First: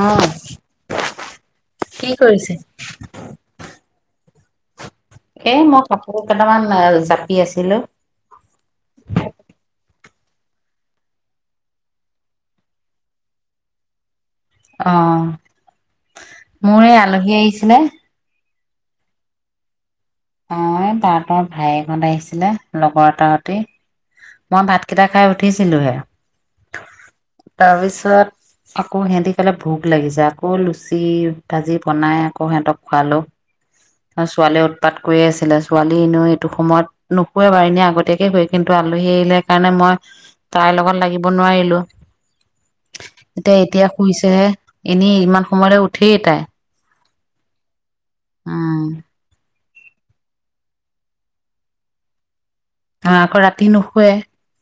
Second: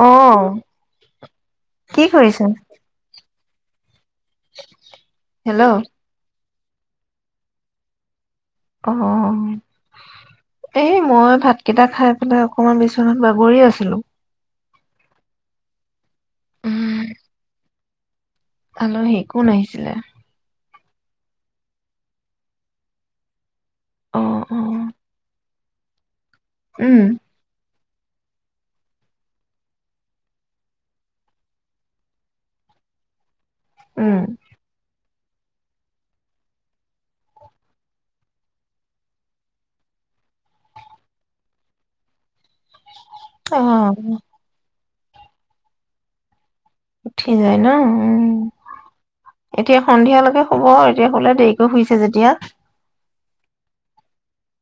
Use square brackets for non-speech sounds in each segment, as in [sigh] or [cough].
অ কি কৰিছে [inaudible] এ মই কাপোৰ দুটামান জাপি আছিলো অ', এই মই ভাতকেইটা খাই পেলাই অকমান বিচনাত বাগৰি আছিলো। অ মোৰ উম, এই আলহী আহিছিলে আলহী কোন আহিছিলে? অ', তাহঁতৰ ভায়েকহঁত আহিছিলে লগৰ তাহঁতি। অ', মই অ', ভাত কেইটা খাই উঠ উঠিছিলো হে উম তাৰপিছত আকৌ সিহতি কলে ভোক লাগিছে আকৌ লুচি ভাজি বনাই আকৌ সিহঁতক খোৱালো উম, ত ছোৱালী ত কয়ে আছিলে ছোৱালীলৈ এইটো সময়ত নুশুৱে বাৰু এনে আগতে সেয়ে হয় কিন্তু আলহী কাৰণে মই তাইৰ লগত লাগিব নোৱাৰিলো এতিয়া এতিয়া অ', শুইছেহে এনেই ইমান সময়লৈ উঠেই তাই উঠি যায় ন উ আহ এতিয়া সন্ধিয়ালৈকে শুৱ এতিয়া দেৰিকৈ শুইছে যেতিয়া আকৌ ৰাতি নুশুৱে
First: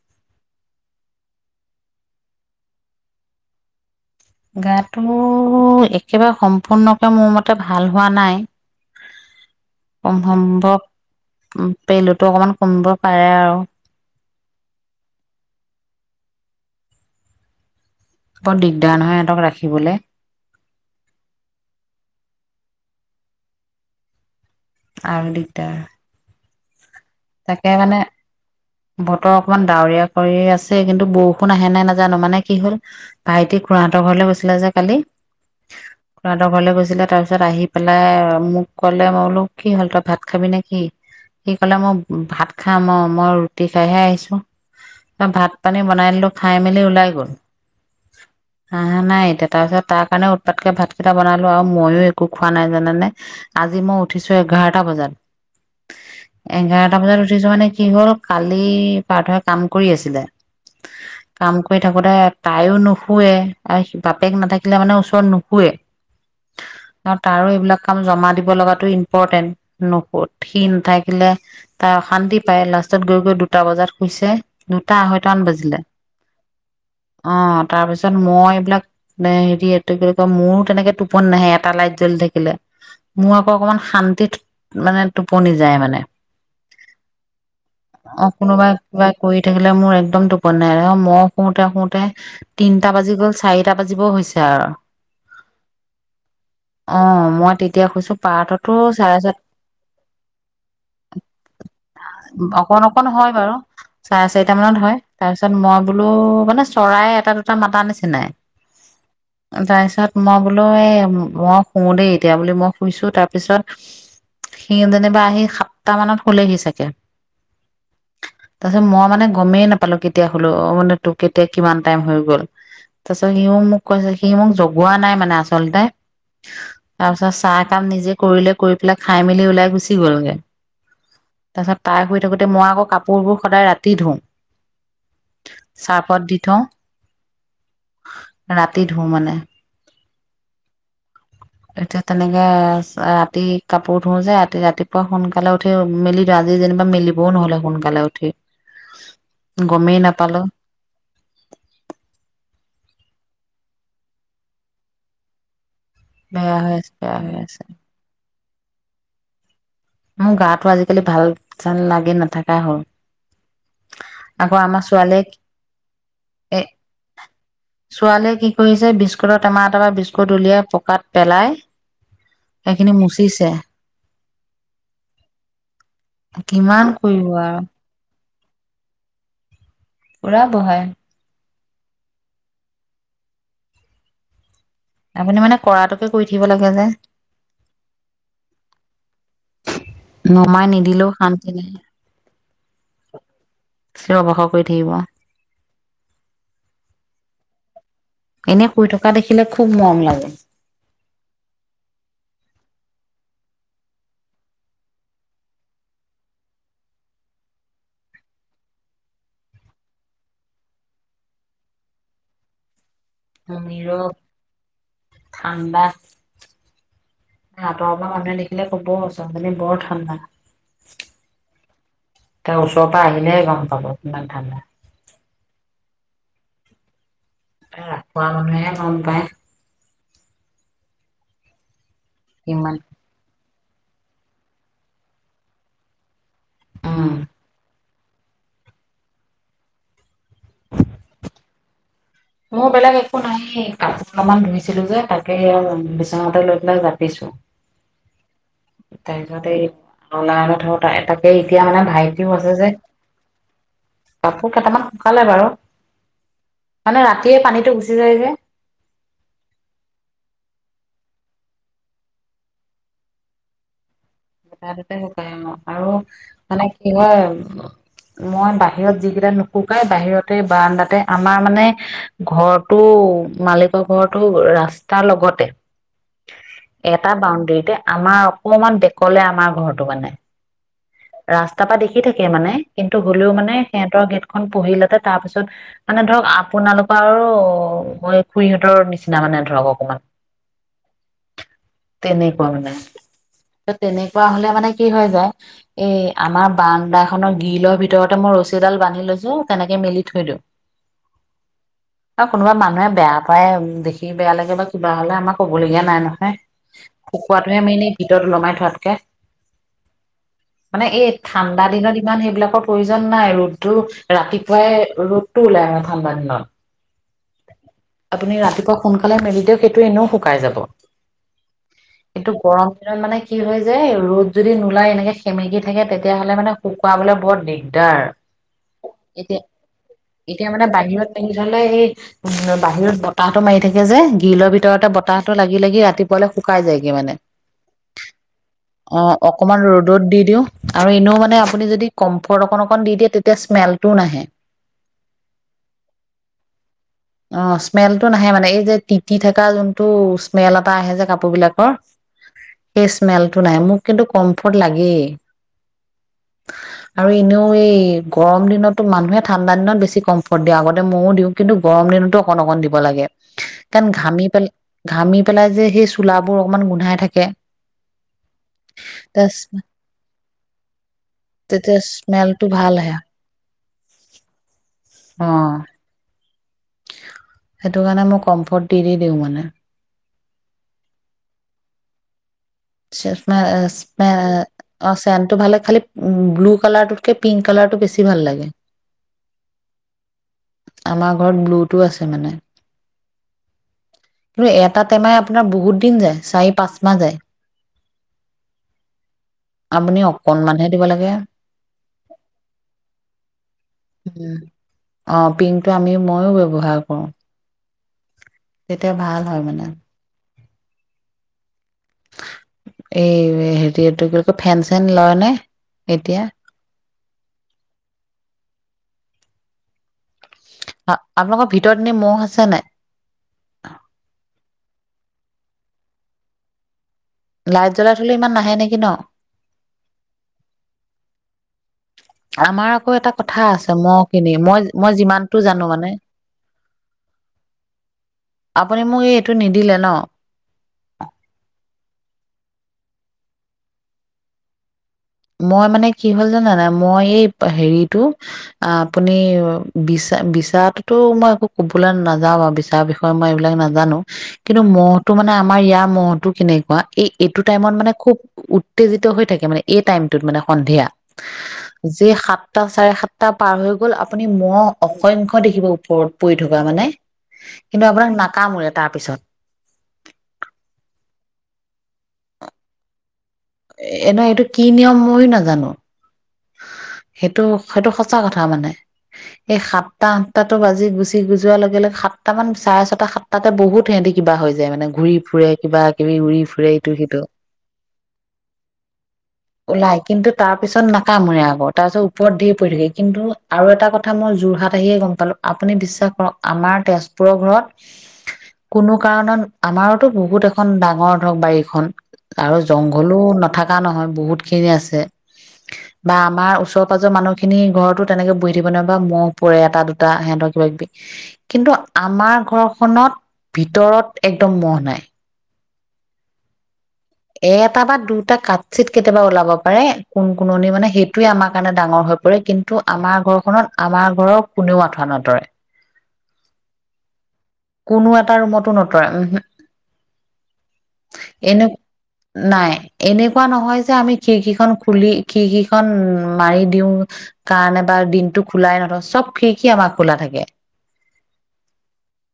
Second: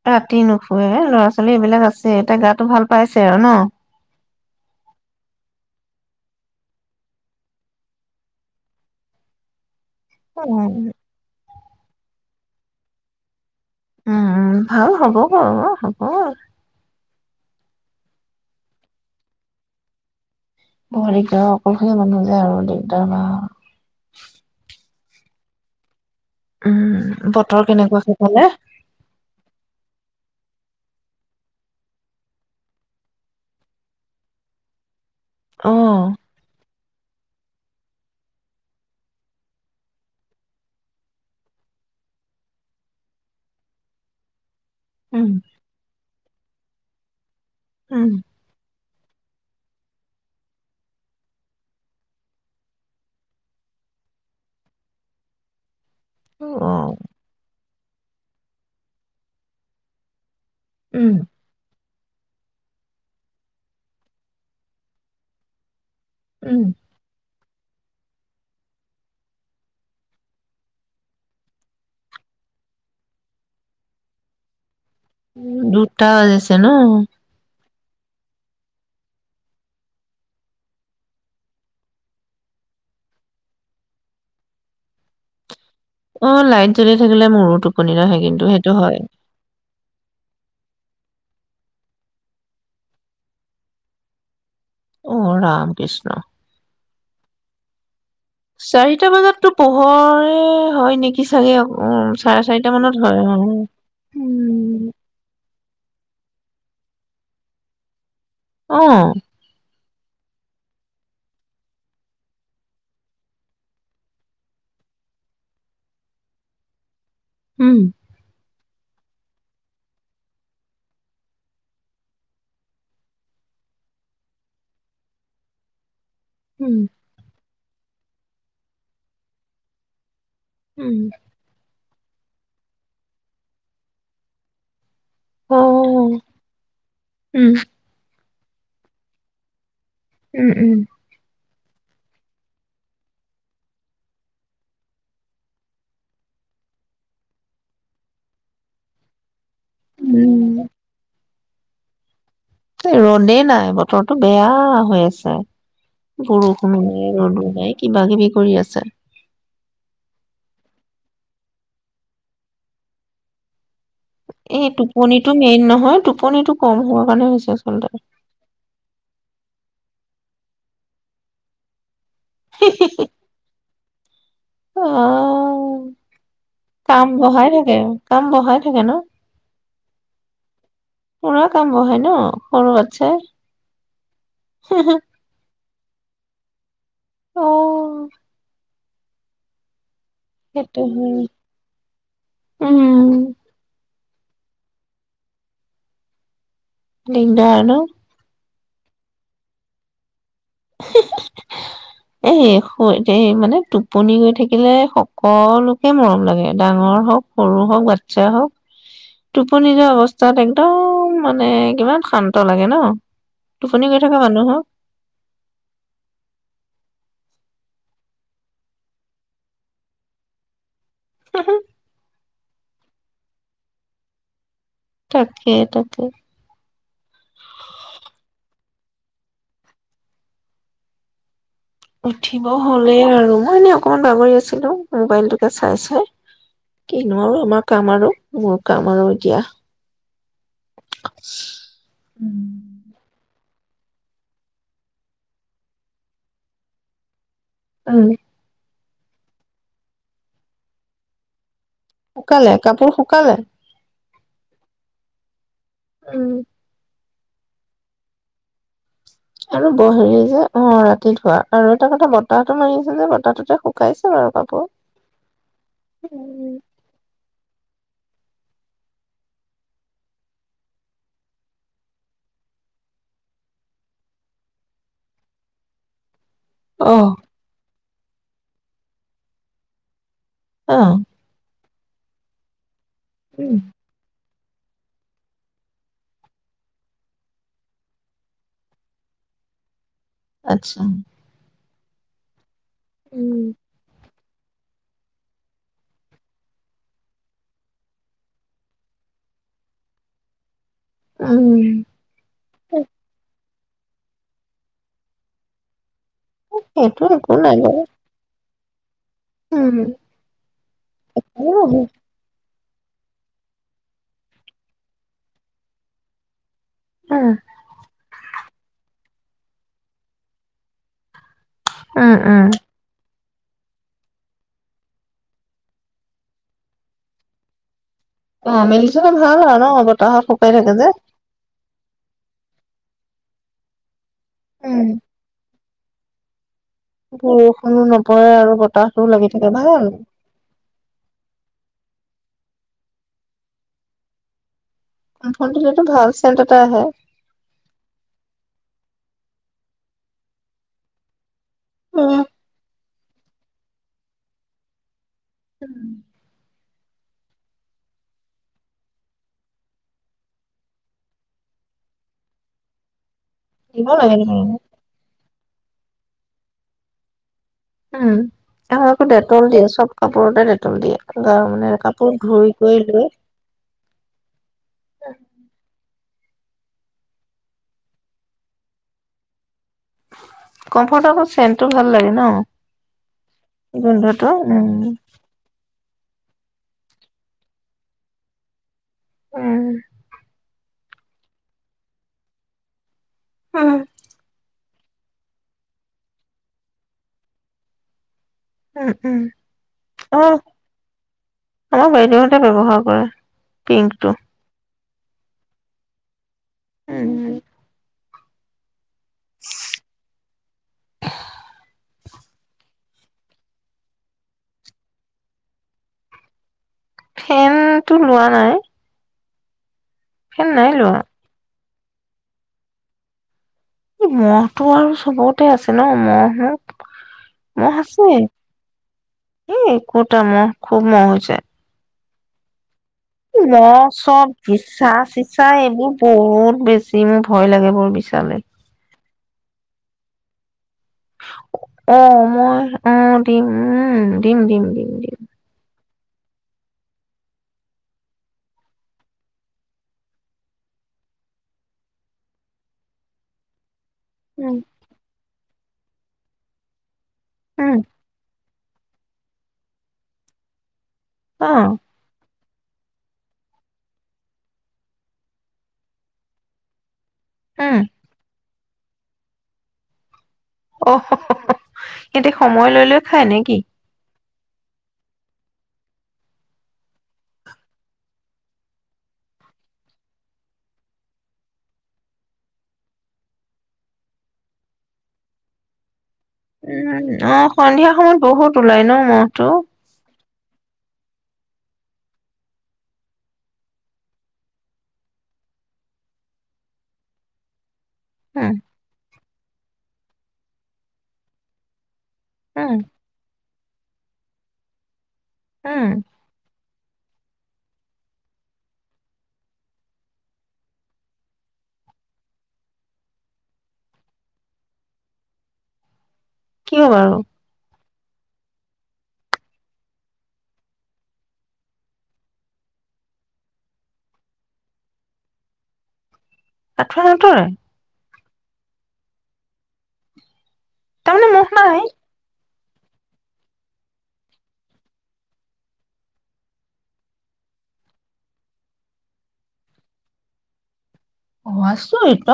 ৰাতি নুশুৱে ল'ৰা ছোৱালী এইবিলাক আছে এতিয়া গাতটো ভাল পাইছে আৰু ন গাটো একেবাৰে সম্পূৰ্ণকে মোৰ মতে ভাল হোৱা নাই উম, অসম্ভব উ পেলুতো অকমান কমিব পাৰে আৰু উম ভাল হ'ব বাৰু হ'ব বৰ দিগদাৰ নহয় সিহঁতক ৰাখিবলৈ বৰ দিগদাৰ অকলশালি মানুহ যে আৰু দিগদাৰ বা আৰু দিগদাৰ উম তাকে বতৰ মানে কেনেকুৱা সেফালে বতৰ অকমান ডাৱৰীয়া কৰি আছে কিন্তু বৰষুণ আহে নে নাজানো মানে কি হল ভাইটি খুৰাহঁতৰ ঘৰলৈ গৈছিলে যে কালি অ'। খুৰাঁহতৰ ঘৰলৈ গৈছ তাৰ পিছত আহি পেলাই মোক ক'লে মই বোলো কি হ'ল তই ভাত খাবি নে কি সি কলে মই ভাত খামই মই ৰুটি খাইহে আহিছো উম ভাত পানী বনাই দিলো খাই মেলি ওলাই গ'ল উম অহা নাই এতিয়া তাৰপিছত তাৰ কাৰণে উৎপাতকে ভাতকেইটা বনালো আৰু ময়ো একো খোৱা নাই জানানে আজি মই উঠিছো এঘাৰটা বজাত উ অ এঘাৰটা বজাত উঠিছো মানে কি হ'ল কালি পাৰ্থই কাম কৰি আছিলে উম কাম কৰি থাকোতে তাইও নুশুৱে আৰু হি বাপেক নাথাকিলে মানে ওচৰত নুশুৱে উম আৰু তাৰ এইবিলাক কাম জমা দিব লগাো ইম্পৰ্টেন্ট নো সি নাথাকিলে তাই অশান্তি পায় লাষ্টত গৈ গৈ দুটা বজাত শুইছে দুটা আঢ়ৈটামান বাজিলে দুটা বাজিছে নো তাৰ পিছত মই এইবিলাক এ হেৰি এইটো কি কয় মোৰো তেনেকে টোপনি নাহে এটা লাইট জ্বলি থাকিলে মোৰ আকৌ অকনমান শান্তিত মানে টোপনি অ লাইট জ্বলি থাকিলে মোৰো টোপনি নাহে অঁ কিন্তু কোনোবা সেইটো হয় কিবা কৰি থাকিলে মোৰ একদম টোপন নাই। মই শুওতে-শুওতে তিনটা বাজি গ'ল চাৰিটা বাজিব হৈছে আৰু অ ৰাম কৃষ্ণ অ মই তেতিয়া কৈছো পাৰ্থতো চাৰিটা চাৰে চাত বজাততো পোহৰে হয় নেকি চাগে চাগে উ চাৰে চাৰিটা অকন মানত অকন শুযে হয় বাৰু চাৰে হয় চাৰিটা মানত অ হয় তাৰপিছত মই বোলো, মানে চৰাই এটা দুটা মাতা নিচিনাই। অঁ তাৰ পিছত মই বোলো, এ মই শু দেই এতিয়া বুলি মই শুইছো তাৰ পিছত সি যেনিবা আহি সাতটা মানত। শুলেহি চাগে? উম তাৰপিছত মই মানে গমেই নাপালো কেতিয়া হলো অ মানে তোৰ কেতিয়া কিমান টাইম হৈ গল, তাৰপিছত সিও মোক কৈছে সি মোক জগোৱা নাই মানে আচলতে। উম তাৰপিছত চাহ কাম নিজে। কৰিলে কৰি পেলাই খাই মেলি ওলাই গুচি গ'লোগে উম তাৰ পিছত তাই, থ গোতে মই আকৌ কাপোৰবোৰ সদায় ৰাতি ধুওঁ। অ চাহপাত দি থওঁ'। উম ৰাতি ধো মানে। উম, উম এতিয়া তেনেকে ৰাতি কাপোৰ ধোওঁ যে ৰাতি, ৰাতিপুৱা সোনকালে উঠি মেলি দি আজি যেনিবা মেলিবও নহলে সোনকালে উঠি। গমেই নাপালো'। উম ৰ'দেই নাই, বতৰটো বেয়া হৈ আছে। বেয়া বৰষুণ হৈ আছে নাই বেয়া হৈ ৰ'দো আছে নাই কিবা-কিবি কৰি আছে াৰ [unintelligible] মোৰ গাটো আজিকালি ভাল চান লাগি নাথাকাই হ'ল আকৌ এই আমাৰ ছোৱালীয়ে টোপনিিতটো মেইন নহয় টোপনিটো এ কম হব কাৰণে হৈছে আচলতে। জক দুলিয়াই পকাত পেলাই'। এখনে মুছেিছে। অ, কাম কৰিব বহাই আৰু থাকে। কাম বহাই থাকে ন? পুৰা বহাই'। সুৰা কাম বহাই ন সৰু আছে'। আপুনি মানে [unintelligible] কৰাটোকে কৰি থাকিব লাগে যে'। অ,। নমাই সেইটো নিদিলেও হয় শান্তি নাইে। উ'ম চিঞৰ বাখৰ কৰি থাকিব। [unintelligible] ন'? এনেই শুই থকা দেখিলে খুব মৰম লাগে। এ, এই মানে টোপনি হৈ থাকিলে সকলোকে মৰম লাগে। ডাঙৰ হওক, সৰু হওক, বাচ্ছা হওক টোপনি যোৱা অৱস্থাত একদম মানে কিমান শান্ত লাগে ন'। টোপনি গৈ নীৰৱ থাকা মানুহক ঠাণ্ডা আতৰৰ পৰা মানুহে দেখিলে কব ছোৱালীজনী বৰ ঠাণ্ডা। তাৰ ওচৰৰপৰা আহিলে গম পাব কিমান ঠাণ্ডা। তাকে তাকে। অ', পাই। উঠিব কিমান হ'লেই আৰু মানে অকণমান বাগৰি আছিলোঁ মোবাইলতোকে চাই চাই। উম কিনো আৰু আমাৰ কাম আৰু। মোৰ কাম আৰু এতিয়া। মোৰ বেলেগ একো নাইয়ে কাপোৰ অলপমান ধুইছিলোঁ যে তাকে সেয়া বিচনাতে লৈ পেলাই জাপিছোঁ। অ', তাৰপিছত এই ৰাৰণ থ এ তাকেই শুকালে কাপোৰ শুকালে কাপোৰ কেইটামান শুকালে বাৰু উ'ম মানে ৰাতিয়ে পানীটো গুচি যায় যে। আৰু হেৰি যে অ', ৰাতি ধোৱা আৰু এটা কথা বতাহটো মাৰি আছে যে বতাহটোতে শুকাইছে। বাৰু কাপোৰ। ৰাতিতে শুকাই অ' আৰু মানে কি হয় মই বাহিৰত যিকেইটা নুশুকাই বাহিৰতে বাৰাণ্ডাতে আমাৰ মানে ঘৰটো মালিকৰ ঘৰটো ৰাস্তাৰ লগতে। অহ এটা বাউণ্ডৰীতে আমাৰ অকমান ক'লে আমাৰ ঘৰটো মানে অ', তাৰপা দেখি থাকে মানে কিন্তু হ'লেও মানে সিহঁতৰ গেটখন [unintelligible] পঢ়িলাতে তাৰপিছত মানে ধৰক আপোনালোকৰ আৰু খুুৰীহঁতৰ নিচিনা মানে ধৰক অকমান। আচ্ছা। তেনেকুৱা মানে উম। ত' তেনেকুৱা হ'লে, মানে, কি হয় যায়। এই আমাৰ বাৰান্দাখনৰ গ্ৰিলৰ ভিতৰতে মই ৰছী এডাল বান্ধি লৈছোঁ। তেনেকে মেলি থৈ দিওঁ। উম। অ ', কোনোবা মানুহে বেয়া পায়। দেখি বেয়া লাগে বা কিবা হ'লে আমাৰ ক'বলগীয়া নাই নহয়। সেইটো একো নাই শুকুৱোতটোহে মেইন। বাৰু এই ভিতৰত ওলোমাই থ ভাতকৈ উম মানে এই উম ঠাণ্ডা উম দিনত ইমান সেইবিলাকক প্ৰয়োজন নাই ৰ'দটো ৰাতিপুৱাই ৰ'দটো ওলাই ঠাণ্ডা দিনত। আপুনি ৰাতিপুৱা সোনকালে সফালে মেলি দিও সেইটো এনেও শুকাই যাব কিন্তু উম। গৰম দিনত মানে কি হয় যে ৰ'দ যদি নোলাই এনেকে সেমেকি থাকে তেতিয়াহ'লে মানে শুকুৱাবলৈ বৰ দিগদাৰ অ' মেলি থলে ভাল এতিয়া হয় ন বতাহত এতিয়া শুকাই মানে থাকে যে। বাহিৰত মেলি থলে এই উম বাহিৰত বতাহতো মাৰি থাকে যে। গিলৰ উম। ভিতৰতে বতাহটো লাগি লাগি ৰাতিপুৱালে শুম। বৰষুণো নপ অ'অকণমান ৰ'দত দি দিও আৰু এনেও মানে আপুনি যদি! কম্ফৰ্ট অকন অকণ দি দিয়া তেতিয়া স্মেলটোও নাহে। কম্ফ'ৰ্ট দিলে টো ভাল চেণ্ট এটা আহে। তি থকা যোনটো স্মেল এটা আহে যে কাপোৰ বিলাক অ সেই স্মেলটো নাই মোক কিন্তু কমফৰ্ট লাগেই। কোনো স্ৱৰ শুনা পোৱা নগ'ল। [inaudible] আৰু এনেও এই গৰম দিনতকৈ মানুহে ঠাণ্ডা দিনত বেছি কমফৰ্ট দিয়ে আগতে ময়ো দিওঁ কিন্তু গৰমৰ দিনটো অকণ অকণ দিব লাগে। দিব কাৰণ লাগে ঘামি তেনেকে। পেলাই ঘামি পেলাই যে সেই চোলাবোৰ অকমান গোন্ধাই থাকে উম আমাৰ আকৌ ডেটল দিয়ে চব কাপোৰতে ডেটল দিয়ে গ মানে তেতিয়া কাপোৰ স্মেলটো ধুই ভাল কৰি আহে লৈ অ সেইটো কাৰণে মই কম্ফৰ্ট দি দি দিওঁ মানে কমফৰ্টেবল চেণ্টটো ভাল লাগে ন গোন্ধটো উম অ চনটো ভালে খালি উ ব্লু কালাৰটোতকে পিংক কালাৰটো বেছি ভাল লাগে। উম আমাৰ ঘৰত ব্লুটো আছে মানে হ কিন্তু এটা টেমাই আপোনাৰ বহুত দিন যায় চাৰি পাঁচ মাহ যায় উম আপুনি উমাৰ অকনমানহে দিব লাগে আমাৰ বাইদেউহতে ব্য্ৱহাৰ কৰে পিংকটো উম অ পিংক টো আমি মইয়ো ব্যৱহাৰ কৰোঁ উম তেতিয়া ভাল হয় মানে কোনো স্ৱৰ শুনা পোৱা নগ'ল। এ, হেৰি এইটো কি কয় ফেন চেন লয় নে এতিয়া? ফেনটো লোৱা নাই। ফেন নাই লোৱা আ-আপোনালোকৰ ভিত তত এনে ম'হ আছে নাই? ই ম'হটো আৰু চবতে আছে ন, ম'হ নো লাইট ম'হ জ্বলাই আছে। থলে ইমান নাহে নেকি ন এ, কটা ম'হ খুব ম'হ হৈছে। আমাৰ এটা কথা মহ আছে খিনি চব মই মই যিমানটো বিচা-চিচা জানো মানে এইবোৰ বহুত বেছি মোৰ ভয় লাগে বৰ বিচালে। আপুনি মোক এই এইটো নিদিলে ন অ', মই অ', দিম উম, দিম, দিম, দিম, দিম। মই মানে কি হ'ল জানেনাই, মই এই হেৰিটো, আপুনি বিচা বিচাটোতো মই একো কবলৈ নাযাও বাৰু বিচাৰ বিষয়ে মই এইবিলাক নাজানো। উম কিন্তু ম'হটো মানে মাৰ ইয়াৰ ম'হতো কেনেকুৱা এই এইটো টাইমত উম মানে খুব উৎ উত্তেজিত হৈ থাকে মানে, এই টাইম। টোত মানে সন্ধিয়া। অ যে সা- টা চাৰেসাতটা পাৰ হৈ গল আপুনি মহ অসংখ্য দেখিব ওপৰত পৰি থকা মানে। উম কিন্তু আপোনাক নাকামোৰে। তাৰপিছত। অ, হ, হ, হ, সেতি সময় লৈ লৈ খায় নিক এনাইটোক কি নিয়ম ময়ো নাজানো। সেইটো সেইটো সঁচা কথা মানে। এই সাতটা আঠটাতো বাজি গুচি যোৱাৰ লগে লগে সাতটা মান চাৰে ছটা সাতটাতে বহুত সিহঁতি কিবা হৈ যায় মানে ঘূৰি ফুৰে কিবা কিবি উৰি ফুৰে উ, ইটো সিটো অ', সন্ধিয়া সময়ত বহুত ওলাই ন ম'হটো। তাপিছত ন কামোৰে আকৌ। তাৰপিছত ওপৰত ধেৰ পৰি থাকে কিন্তু আৰু এটা কথা মই যোৰহাট আহিয়ে গম পালো, আপুনি বিশ্বাস কৰক আমাৰ তেজপুৰৰ ঘৰত উম কোনো কাৰণত আমাৰ বহুত এখন ডাঙৰ ধৰক বাৰীখন। আৰু উম জংঘলো নাথাক কা নহয় বহুত খিনি আছে। উম আ, ওচৰ পাজৰ মানুহখিনি ঘৰতো তেনেকে বহি থাকিব নোৱাৰে বা ম'হ পৰে এটা দুটা সেতৰ কিবা কিবি। কিন্তু আমাৰ ঘৰখনত ভিতৰত একদম ম'হ নাই। কিয় বাৰু? এটা বা দুটা কাঠ চিত কেতিয়াবা ওলাব পাৰে, কোন কোননি মানে সেইটোৱে আমাৰ কাৰণে ডাঙৰ হৈ পৰে। কিন্তু আমাৰ ঘৰখনত আমাৰ ঘৰৰ কোনেও আঁঠুৱা নতৰে। আঠুঁৱা নতৰে? কোনো এটা ৰুমতো নতৰে ওমহু। তাৰমানে মহ এনক নাই নাই। এনেকুৱা নহয় যে আমি খিৰিকীখন খুলি খিৰিকিখন মাৰি দিও কাৰণে বা দিনটো খোলাই নথওঁ চব খিৰিকি আমাৰ খোলা থাকে। অ' আছো আও এট'।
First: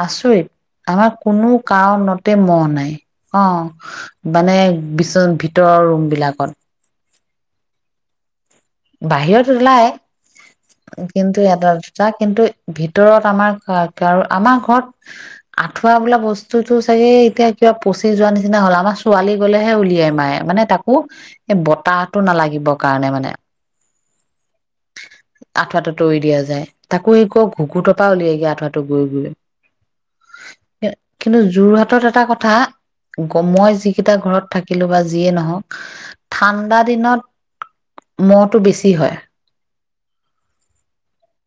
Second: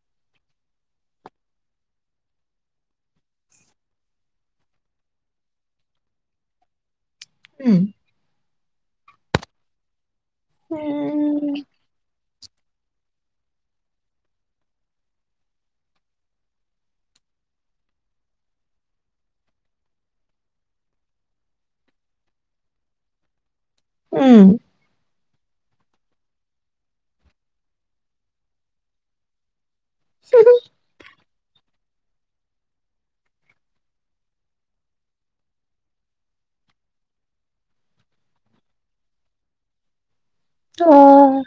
আচৰিত আমাৰ কোনো কাৰণতে মহ নাই অ' মানে বিচ-ভিতৰ ৰুম বিলাকত। উম। বাহিৰত ওলাই। কিন্তু উম এটা দুটা কিন্তু ভিতৰত আমাৰ [unintelligible] আৰু আমাৰ ঘৰত আঠুৱা বোলা বস্তুটো চাগে এতিয়া কিবা পচি যোৱা নিচিনা হ'ল। আমাৰ ছোৱালী গলেহে উলিয়াই মাই মানে তাকো এই বতাহটো নালাগিব কাৰণে মানে। উম। আঠুৱাটো তৰি দিয়া যায়। তাকো এই কৌৰ ঘুঁকুতৰ পৰা উলিয়াইগে আঠুৱাটো গৈ গৈ [inaudible] কিন্তু যোৰহাটত এটা কথা, গৈ মই যিকেইটা ঘৰত থাকিলোঁ, বা যিয়েই নহওক, ঠাণ্ডা দিনত মহ টো বেছি হয় অ'।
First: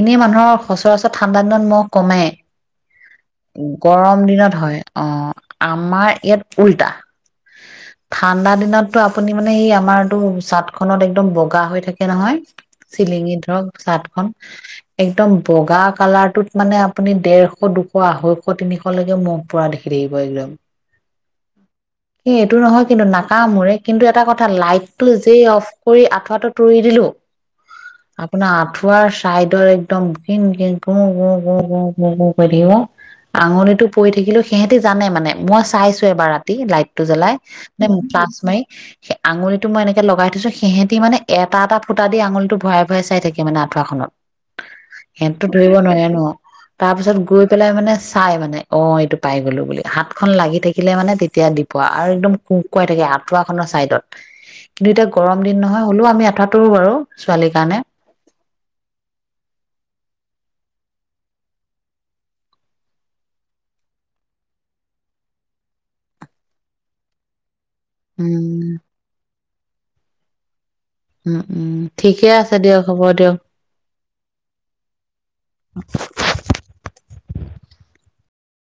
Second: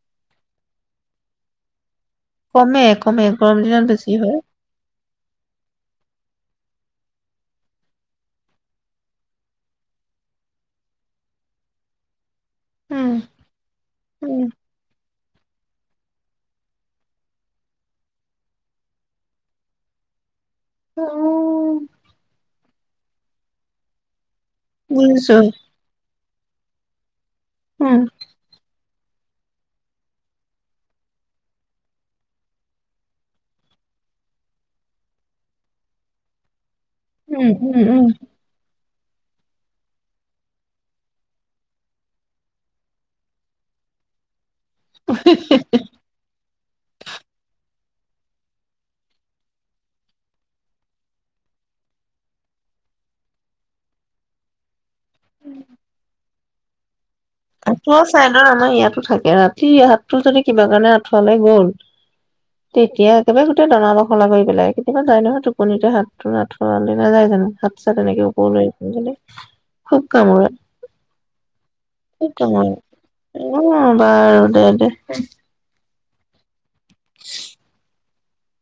এনে মানুহৰ সচৰাচৰ ঠাণ্ডা দিনত মহ কমে। কমে কমে গৰম দিনত বেছি গৰম দিনত হয়। অ', আমাৰ ইয়াত উল্টা। ঠাণ্ডা দিনতটো আপুনি, মানে, এই আমাৰটো চাট-খাট একদম বগ কা হৈ থাকে নহয়। উম চিলিঙে ধৰক, চাটখন একদম বগা কালাৰটোত, মানে, আপুনি ডেৰশ, দুশ, আঢ়ৈশ, তিনিশলৈকে মহ পৰা দেখি থাকিব একদম। অ এ এইটো নহত কিন্তু নাকামোৰে। কিন্তু এটা কথ থা লাইটটো বুজিছো যে অফ কৰি আঠ টো তৰি দিলো উম আপোনাৰ আঠো ৱাৰ চাইডৰ একদম গিন-গিন, গু-গু-গু-গু-গু কৰি থাকিব। আঙুলিটো পৰি থাকিলেও সেহেঁতি জানে। মানে, মই চাইছোঁ এবাৰ ৰাতি লাইট টো জ্বলাই, উম উম মানে, উম। ফ্লাচ মাৰি সে, আঙুলিটো মই এনেকে লগাই থৈছোঁ। সেহেঁতি, মানে এটা-এটা ফুটা দি আঙুলিটো ভৰাই-ভৰাই চাই থাকে, মানে, আঠুৱাখনত সেহেঁতিটো ধৰিব নোৱাৰে ন। তাৰপিছত গৈ পেলাই, মানে চাই, মানে, অ'। এইটো পাই গ'লো বুলি। হাতখন লাগি থাকিলে, মানে, তেতিয়া দিব আৰু একদম কুকুৱাই থাকে আঠুৱাখনৰ চাইডত। কিন্তু এতিয়া গৰম দিন নহয় হ'লেও আমি আঠুৱা তৰোঁ বাৰু ছোৱালীৰ কাৰণে আঠুৱা চাইদৰ আমাৰ ইয়াতো থাকে ৰাতি হাত টো যদি কিবা কাৰণে আঠুৱালে গ'ল, তেতিয়া একেবাৰে গোটেই দানা-বখলা কৰি পেলাই। কেতিয়াবা যায় নহয়, টোপনিতে হাতটো আঠুৱালে নাযায় জানো? হাত আছে তেনেকে উম ওপৰলৈ খুব কামুৰে। উ, উ। ঠিকে আছে দিয়ক হ'ব দিয়ক। অ বাৰু দে দে। [inaudible] ছিউ